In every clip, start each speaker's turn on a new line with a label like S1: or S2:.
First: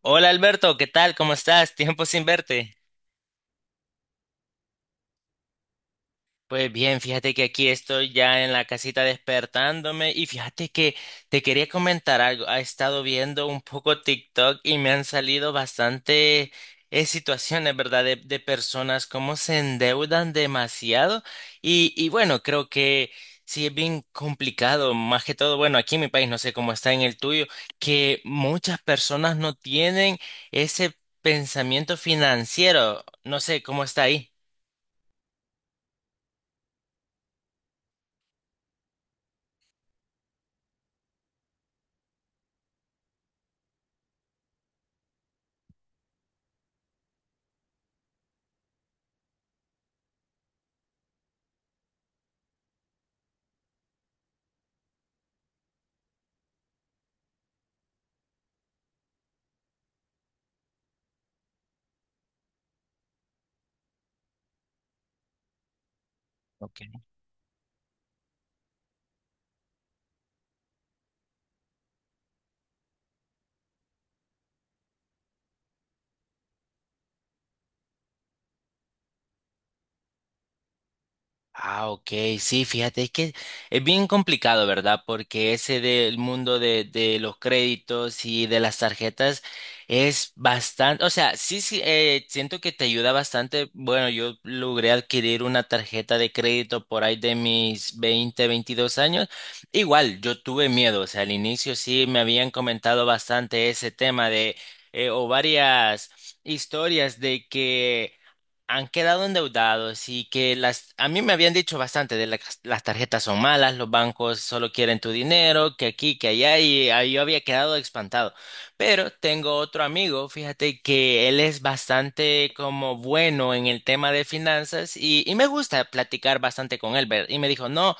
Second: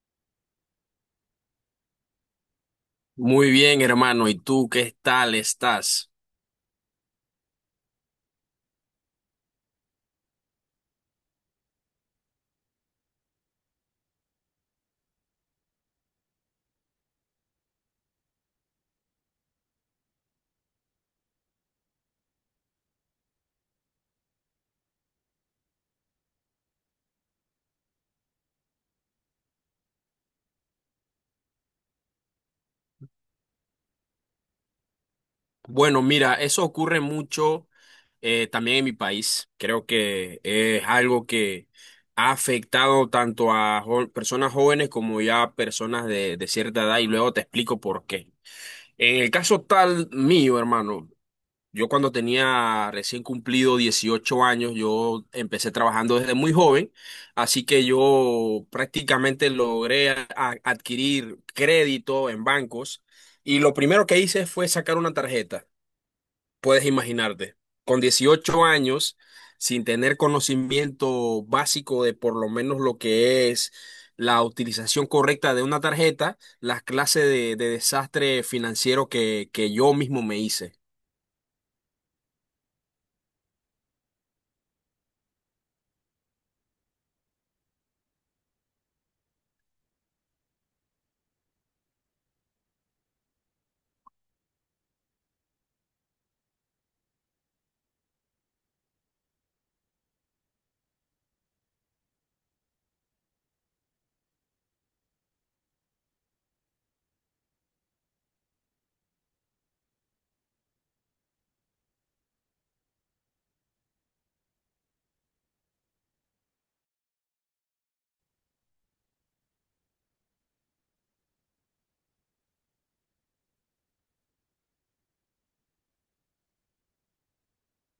S1: Hola Alberto, ¿qué tal? ¿Cómo estás? Tiempo sin verte.
S2: Muy bien, hermano. ¿Y tú qué tal estás?
S1: Pues bien, fíjate que aquí estoy ya en la casita despertándome y fíjate que te quería comentar algo. He estado viendo un poco TikTok y me han salido bastante situaciones, ¿verdad? De personas cómo se endeudan demasiado y bueno, creo que sí es bien complicado, más que todo, bueno, aquí en mi país, no sé cómo está en el tuyo, que muchas personas no tienen ese pensamiento financiero. No sé cómo está ahí.
S2: Bueno, mira, eso ocurre mucho también en mi país. Creo que es algo que ha afectado tanto a personas jóvenes como ya a personas de cierta edad y luego te explico por qué. En el caso tal mío, hermano, yo cuando tenía recién cumplido 18 años, yo empecé trabajando desde muy joven, así que yo prácticamente logré adquirir crédito en bancos y lo primero que hice fue sacar una tarjeta, puedes imaginarte, con 18 años, sin tener conocimiento básico de por lo menos lo que es la utilización correcta de una tarjeta, las clases de desastre financiero que yo mismo me hice.
S1: Ah, ok, sí, fíjate, es que es bien complicado, ¿verdad? Porque ese del mundo de los créditos y de las tarjetas es bastante, o sea, sí, sí, siento que te ayuda bastante. Bueno, yo logré adquirir una tarjeta de crédito por ahí de mis veintidós años. Igual, yo tuve miedo, o sea, al inicio sí me habían comentado bastante ese tema de, o varias historias de que han quedado endeudados y que las, a mí me habían dicho bastante de las tarjetas son malas, los bancos solo quieren tu dinero, que aquí, que allá, y ahí yo había quedado espantado. Pero tengo otro amigo, fíjate que él es bastante como bueno en el tema de finanzas y me gusta platicar bastante con él, ¿ver? Y me dijo, no.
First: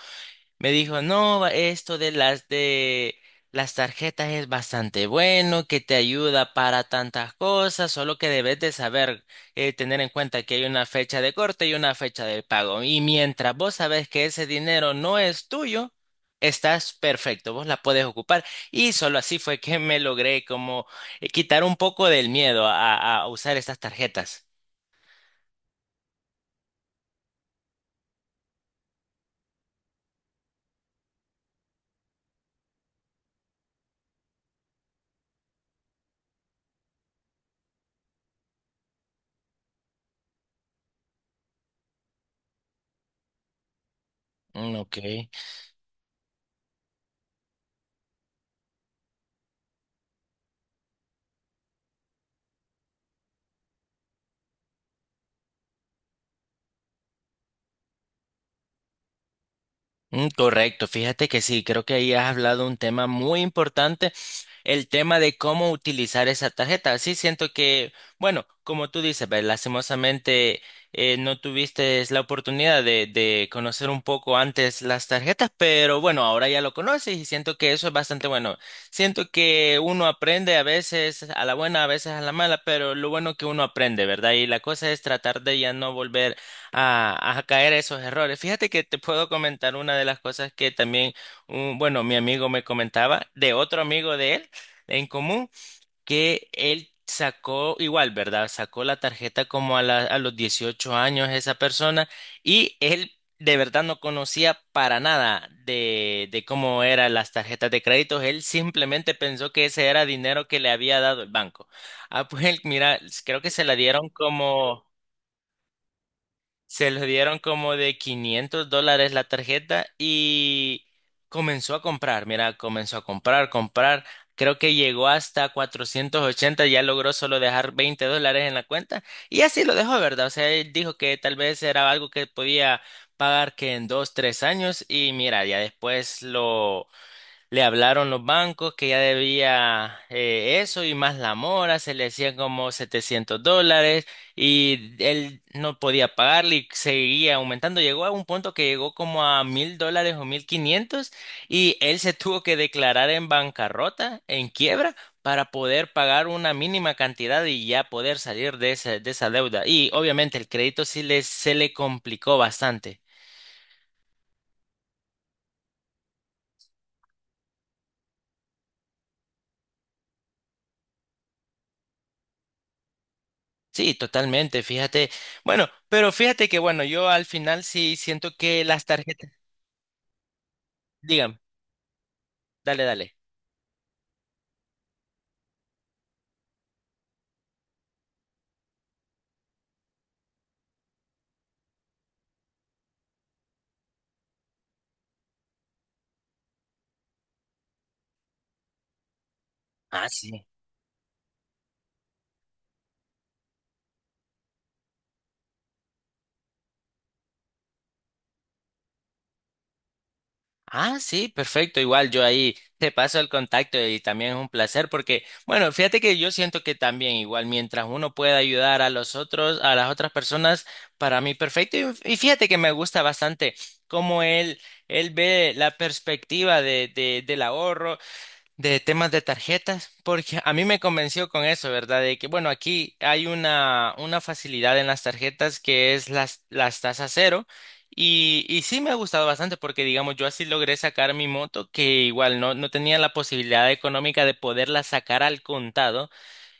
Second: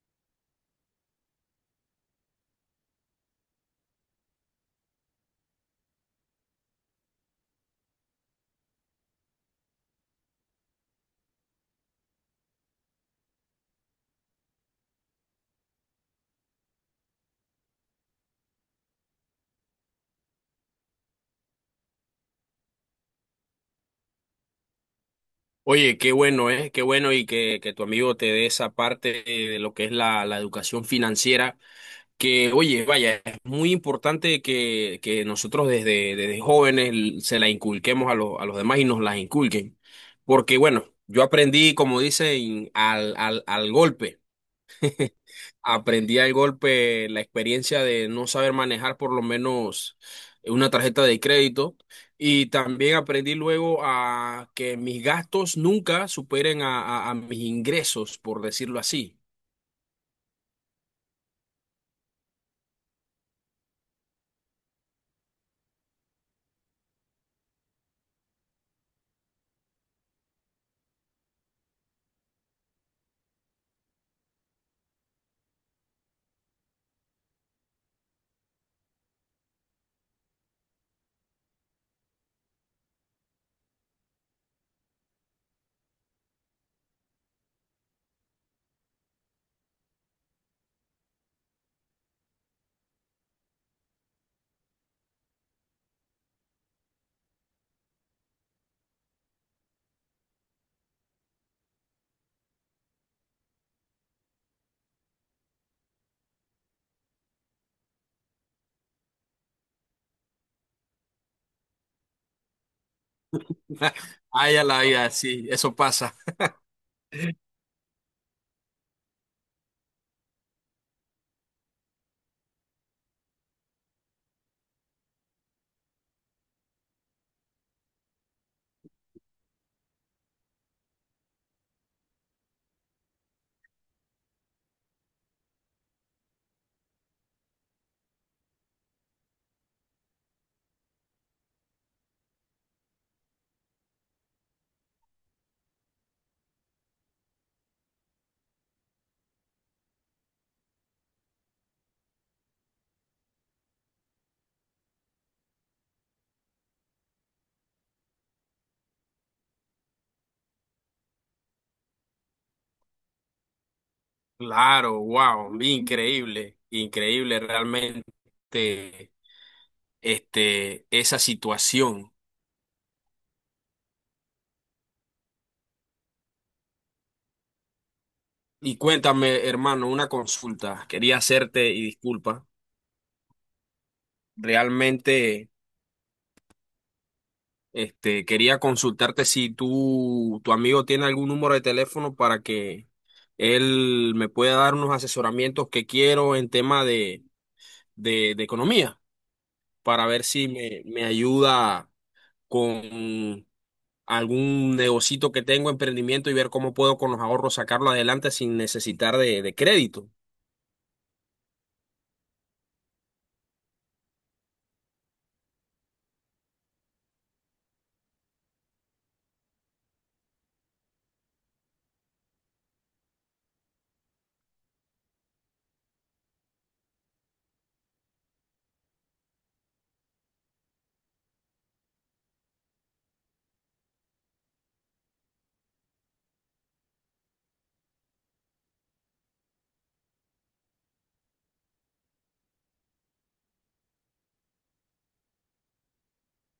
S1: Me dijo, no, esto de las tarjetas es bastante bueno, que te ayuda para tantas cosas, solo que debes de saber tener en cuenta que hay una fecha de corte y una fecha de pago. Y mientras vos sabes que ese dinero no es tuyo, estás perfecto, vos la puedes ocupar. Y solo así fue que me logré como quitar un poco del miedo a usar estas tarjetas.
S2: Oye, qué bueno, ¿eh? Qué bueno y que tu amigo te dé esa parte de lo que es la educación financiera, que, oye, vaya, es muy importante que nosotros desde jóvenes se la inculquemos a los demás y nos las inculquen. Porque, bueno, yo aprendí, como dicen, al golpe.
S1: Mm, ok.
S2: Aprendí al golpe la experiencia de no saber manejar por lo menos una tarjeta de crédito y también aprendí luego a que mis gastos nunca superen a, a mis ingresos, por decirlo así.
S1: Mm, correcto, fíjate que sí, creo que ahí has hablado un tema muy importante, el tema de cómo utilizar esa tarjeta. Sí, siento que, bueno, como tú dices, ve, lastimosamente no tuviste la oportunidad de conocer un poco antes las tarjetas, pero bueno, ahora ya lo conoces y siento que eso es bastante bueno. Siento que uno aprende a veces a la buena, a veces a la mala, pero lo bueno que uno aprende, ¿verdad? Y la cosa es tratar de ya no volver a caer a esos errores. Fíjate que te puedo comentar una de las cosas que también, bueno, mi amigo me comentaba de otro amigo de él en común, que él sacó igual, ¿verdad? Sacó la tarjeta como a los 18 años esa persona y él... De verdad no conocía para nada de, de cómo eran las tarjetas de crédito. Él simplemente pensó que ese era dinero que le había dado el banco. Ah, pues él, mira, creo que se la dieron
S2: Ay, a la
S1: como...
S2: vida, sí, eso pasa.
S1: Se los dieron como de $500 la tarjeta y comenzó a comprar. Mira, comenzó a comprar, comprar. Creo que llegó hasta 480 ya logró solo dejar $20 en la cuenta y así lo dejó, ¿verdad? O sea, él dijo que tal vez era algo que podía pagar que en dos, tres años y mira, ya después lo... Le hablaron los bancos que ya debía eso y más la mora, se le hacían como $700 y él no podía pagarle y seguía aumentando. Llegó a un punto que llegó como a $1,000 o 1,500 y él se tuvo que declarar en bancarrota, en quiebra, para poder pagar una mínima cantidad y ya poder salir de esa deuda. Y obviamente el crédito sí se le complicó bastante.
S2: Claro, wow, increíble, increíble realmente este, esa situación.
S1: Sí, totalmente, fíjate. Bueno, pero fíjate que bueno, yo al final sí siento que
S2: Y
S1: las tarjetas,
S2: cuéntame, hermano, una consulta. Quería
S1: dígame,
S2: hacerte, y disculpa,
S1: dale, dale.
S2: realmente... Este, quería consultarte si tú, tu amigo tiene algún número de teléfono para que él me pueda dar unos asesoramientos que quiero en tema de economía, para
S1: Ah,
S2: ver
S1: sí.
S2: si me ayuda con algún negocito que tengo, emprendimiento y ver cómo puedo con los ahorros sacarlo adelante sin necesitar de crédito.
S1: Ah, sí, perfecto. Igual yo ahí te paso el contacto y también es un placer porque, bueno, fíjate que yo siento que también igual mientras uno pueda ayudar a los otros, a las otras personas, para mí perfecto. Y fíjate que me gusta bastante cómo él ve la perspectiva del ahorro de temas de tarjetas, porque a mí me convenció con eso, ¿verdad? De que, bueno, aquí hay una facilidad en las tarjetas que es las tasas cero. Y sí me ha gustado bastante porque, digamos, yo así logré sacar mi moto, que igual no, no tenía la posibilidad económica de poderla sacar al contado.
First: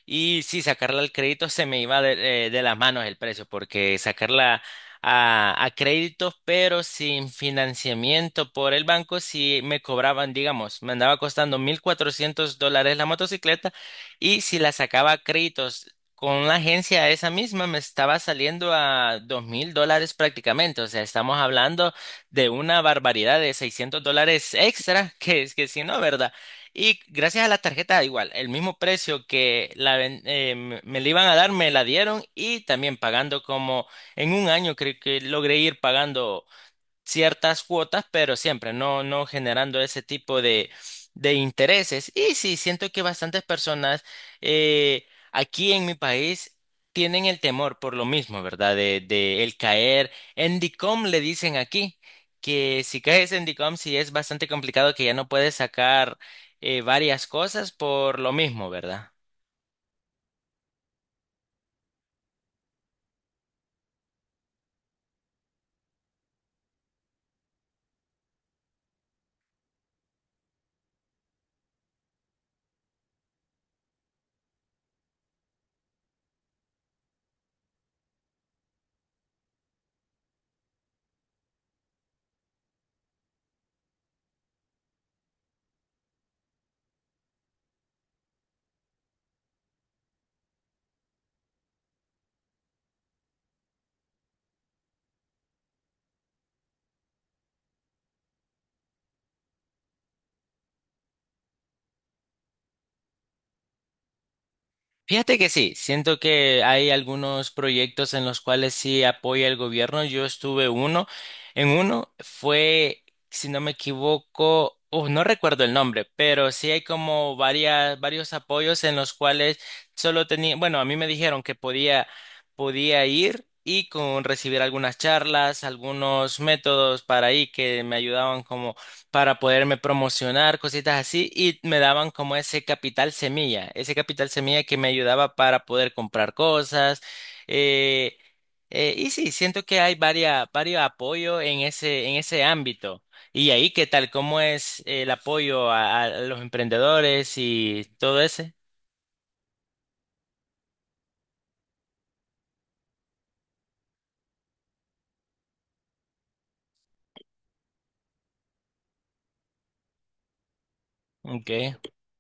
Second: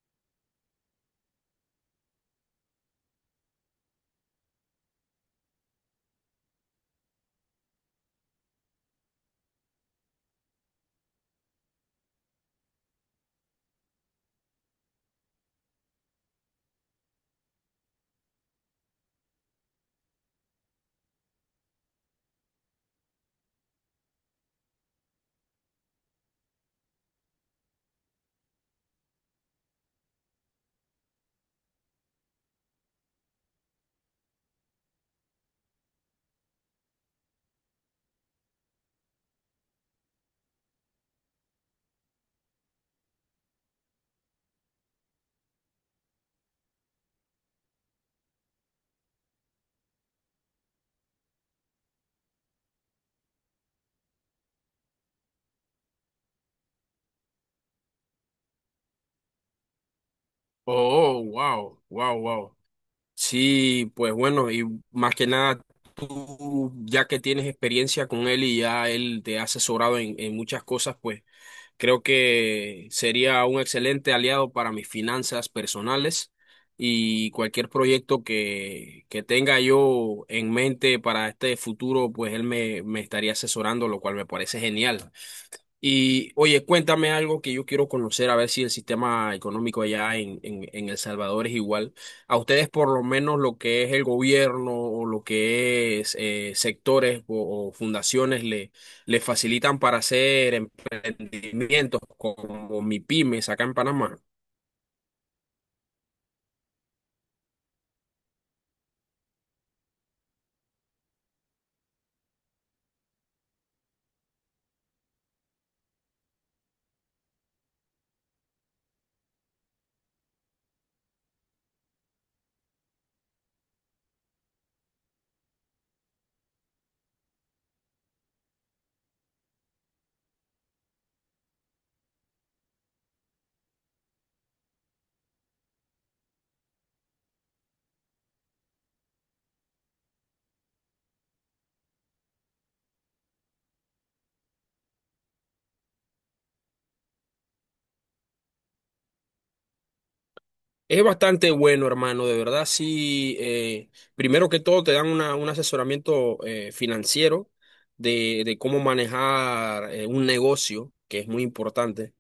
S1: Y sí, sacarla al crédito se me iba de las manos el precio, porque sacarla a créditos, pero sin financiamiento por el banco, si me cobraban, digamos, me andaba costando $1,400 la motocicleta, y si la sacaba a créditos con la agencia esa misma, me estaba saliendo a $2,000 prácticamente. O sea, estamos hablando de una barbaridad de $600 extra, que es que si no, ¿verdad? Y gracias a la tarjeta, igual, el mismo precio que la, ven- me me la iban a dar, me la dieron y también pagando como en un año, creo que logré ir pagando ciertas cuotas, pero siempre no, no generando ese tipo de intereses. Y sí, siento que bastantes personas eh, aquí en mi país tienen el temor por lo mismo, ¿verdad? De el caer en DICOM, le dicen aquí, que si caes en DICOM, sí es bastante complicado que ya no puedes sacar varias cosas por lo mismo, ¿verdad?
S2: Oh, wow, wow, wow. Sí, pues bueno, y más que nada, tú ya que tienes experiencia con él y ya él te ha asesorado en muchas cosas, pues creo que sería un excelente aliado para mis finanzas personales y cualquier proyecto que tenga yo en mente para este futuro, pues él me estaría asesorando, lo cual me parece genial. Y oye, cuéntame algo que yo quiero conocer, a ver si el sistema económico allá en El Salvador es igual. A ustedes por lo menos lo que es el gobierno o lo que es sectores o fundaciones le facilitan para hacer emprendimientos como MIPYMES acá en Panamá.
S1: Fíjate que sí, siento que hay algunos proyectos en los cuales sí apoya el gobierno. Yo estuve uno, en uno fue, si no me equivoco, no recuerdo el nombre, pero sí hay como varias, varios apoyos en los cuales solo tenía, bueno, a mí me dijeron que podía ir y con recibir algunas charlas, algunos métodos para ahí que me ayudaban para poderme promocionar, cositas así, y me daban como ese capital semilla que me ayudaba para poder comprar cosas. eh, y sí, siento que hay varias, varios apoyos en ese ámbito. Y ahí, ¿qué tal? ¿Cómo es el apoyo a los emprendedores y todo ese?
S2: Es bastante bueno, hermano, de verdad, sí. Primero que todo te dan un asesoramiento financiero de cómo manejar un negocio, que es muy
S1: Okay.
S2: importante.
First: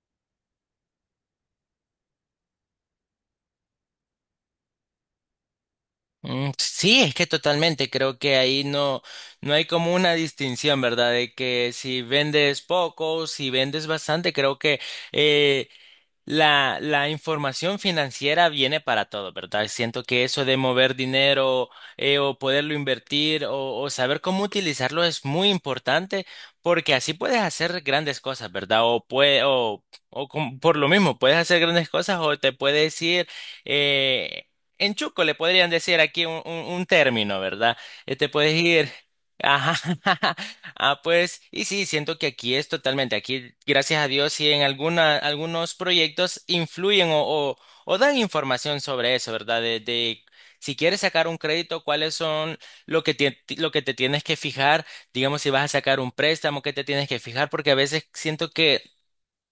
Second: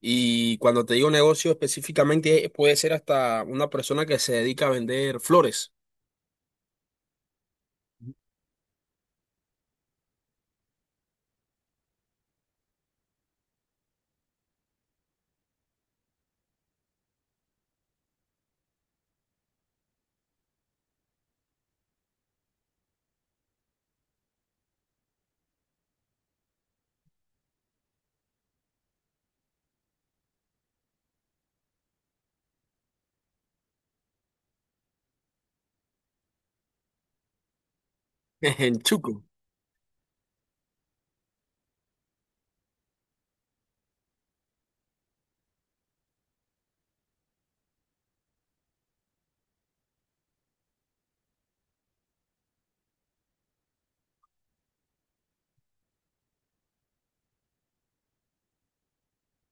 S2: Y cuando te digo negocio específicamente, puede ser hasta una persona que se dedica a vender flores
S1: Mm, sí, es que totalmente. Creo que ahí no, no hay como una distinción, ¿verdad? De que si vendes poco, si vendes bastante, creo que eh, la información financiera viene para todo, ¿verdad? Siento que eso de mover dinero o poderlo invertir o saber cómo utilizarlo es muy importante porque así puedes hacer grandes cosas, ¿verdad? O, pue- o com- por lo mismo, puedes hacer grandes cosas o te puedes ir eh, en chuco, le podrían decir aquí un término, ¿verdad? Te puedes
S2: en
S1: ir,
S2: Chuco.
S1: ajá, Ah, pues, y sí, siento que aquí es totalmente, aquí, gracias a Dios, sí en alguna, algunos proyectos influyen o dan información sobre eso, ¿verdad? De si quieres sacar un crédito, cuáles son lo que te tienes que fijar, digamos, si vas a sacar un préstamo, qué te tienes que fijar, porque a veces siento que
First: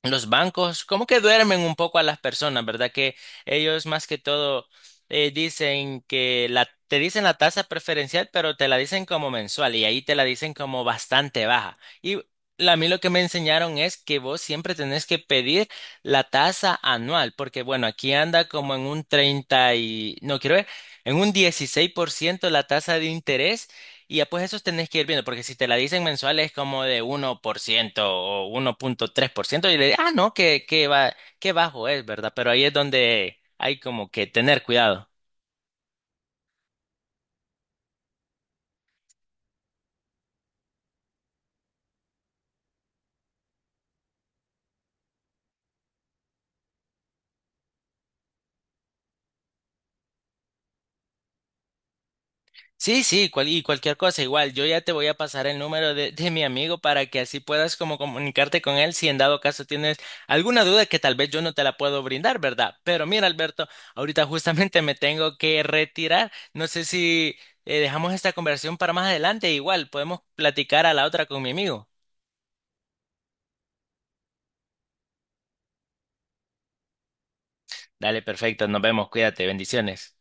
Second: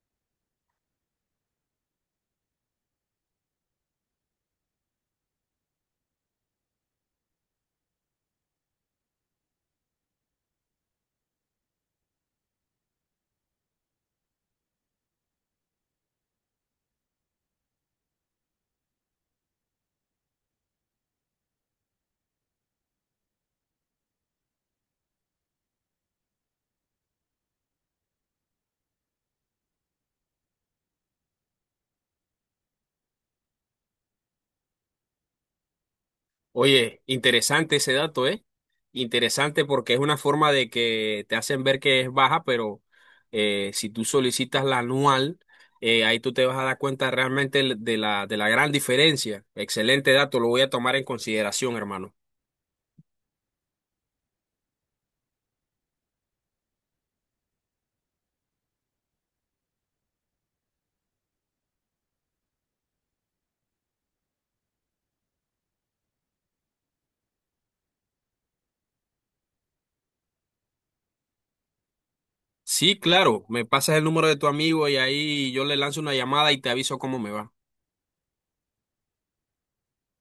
S1: los bancos, como que duermen un poco a las personas, ¿verdad? Que ellos más que todo dicen que te dicen la tasa preferencial, pero te la dicen como mensual y ahí te la dicen como bastante baja. Y a mí lo que me enseñaron es que vos siempre tenés que pedir la tasa anual, porque bueno, aquí anda como en un no quiero ver, en un 16% la tasa de interés. Y ya pues esos tenés que ir viendo, porque si te la dicen mensual es como de 1% o 1.3% y le ah, no, que, va, qué bajo es, ¿verdad? Pero ahí es donde hay como que tener cuidado.
S2: Oye, interesante ese dato, ¿eh? Interesante porque es una forma de que te hacen ver que es baja, pero si tú solicitas la anual, ahí tú te vas a dar cuenta realmente de de la gran diferencia. Excelente dato, lo voy a tomar en consideración, hermano.
S1: Sí, sí, y cualquier cosa, igual, yo ya te voy a pasar el número de mi amigo para que así puedas como comunicarte con él si en dado caso tienes alguna duda que tal vez yo no te la puedo brindar, ¿verdad? Pero mira, Alberto, ahorita justamente me tengo que retirar. No sé si dejamos esta conversación para más adelante, igual podemos platicar a la otra con mi amigo.
S2: Sí, claro, me pasas el número de tu amigo y ahí yo le lanzo una llamada y te aviso cómo me va.
S1: Dale, perfecto, nos vemos, cuídate, bendiciones.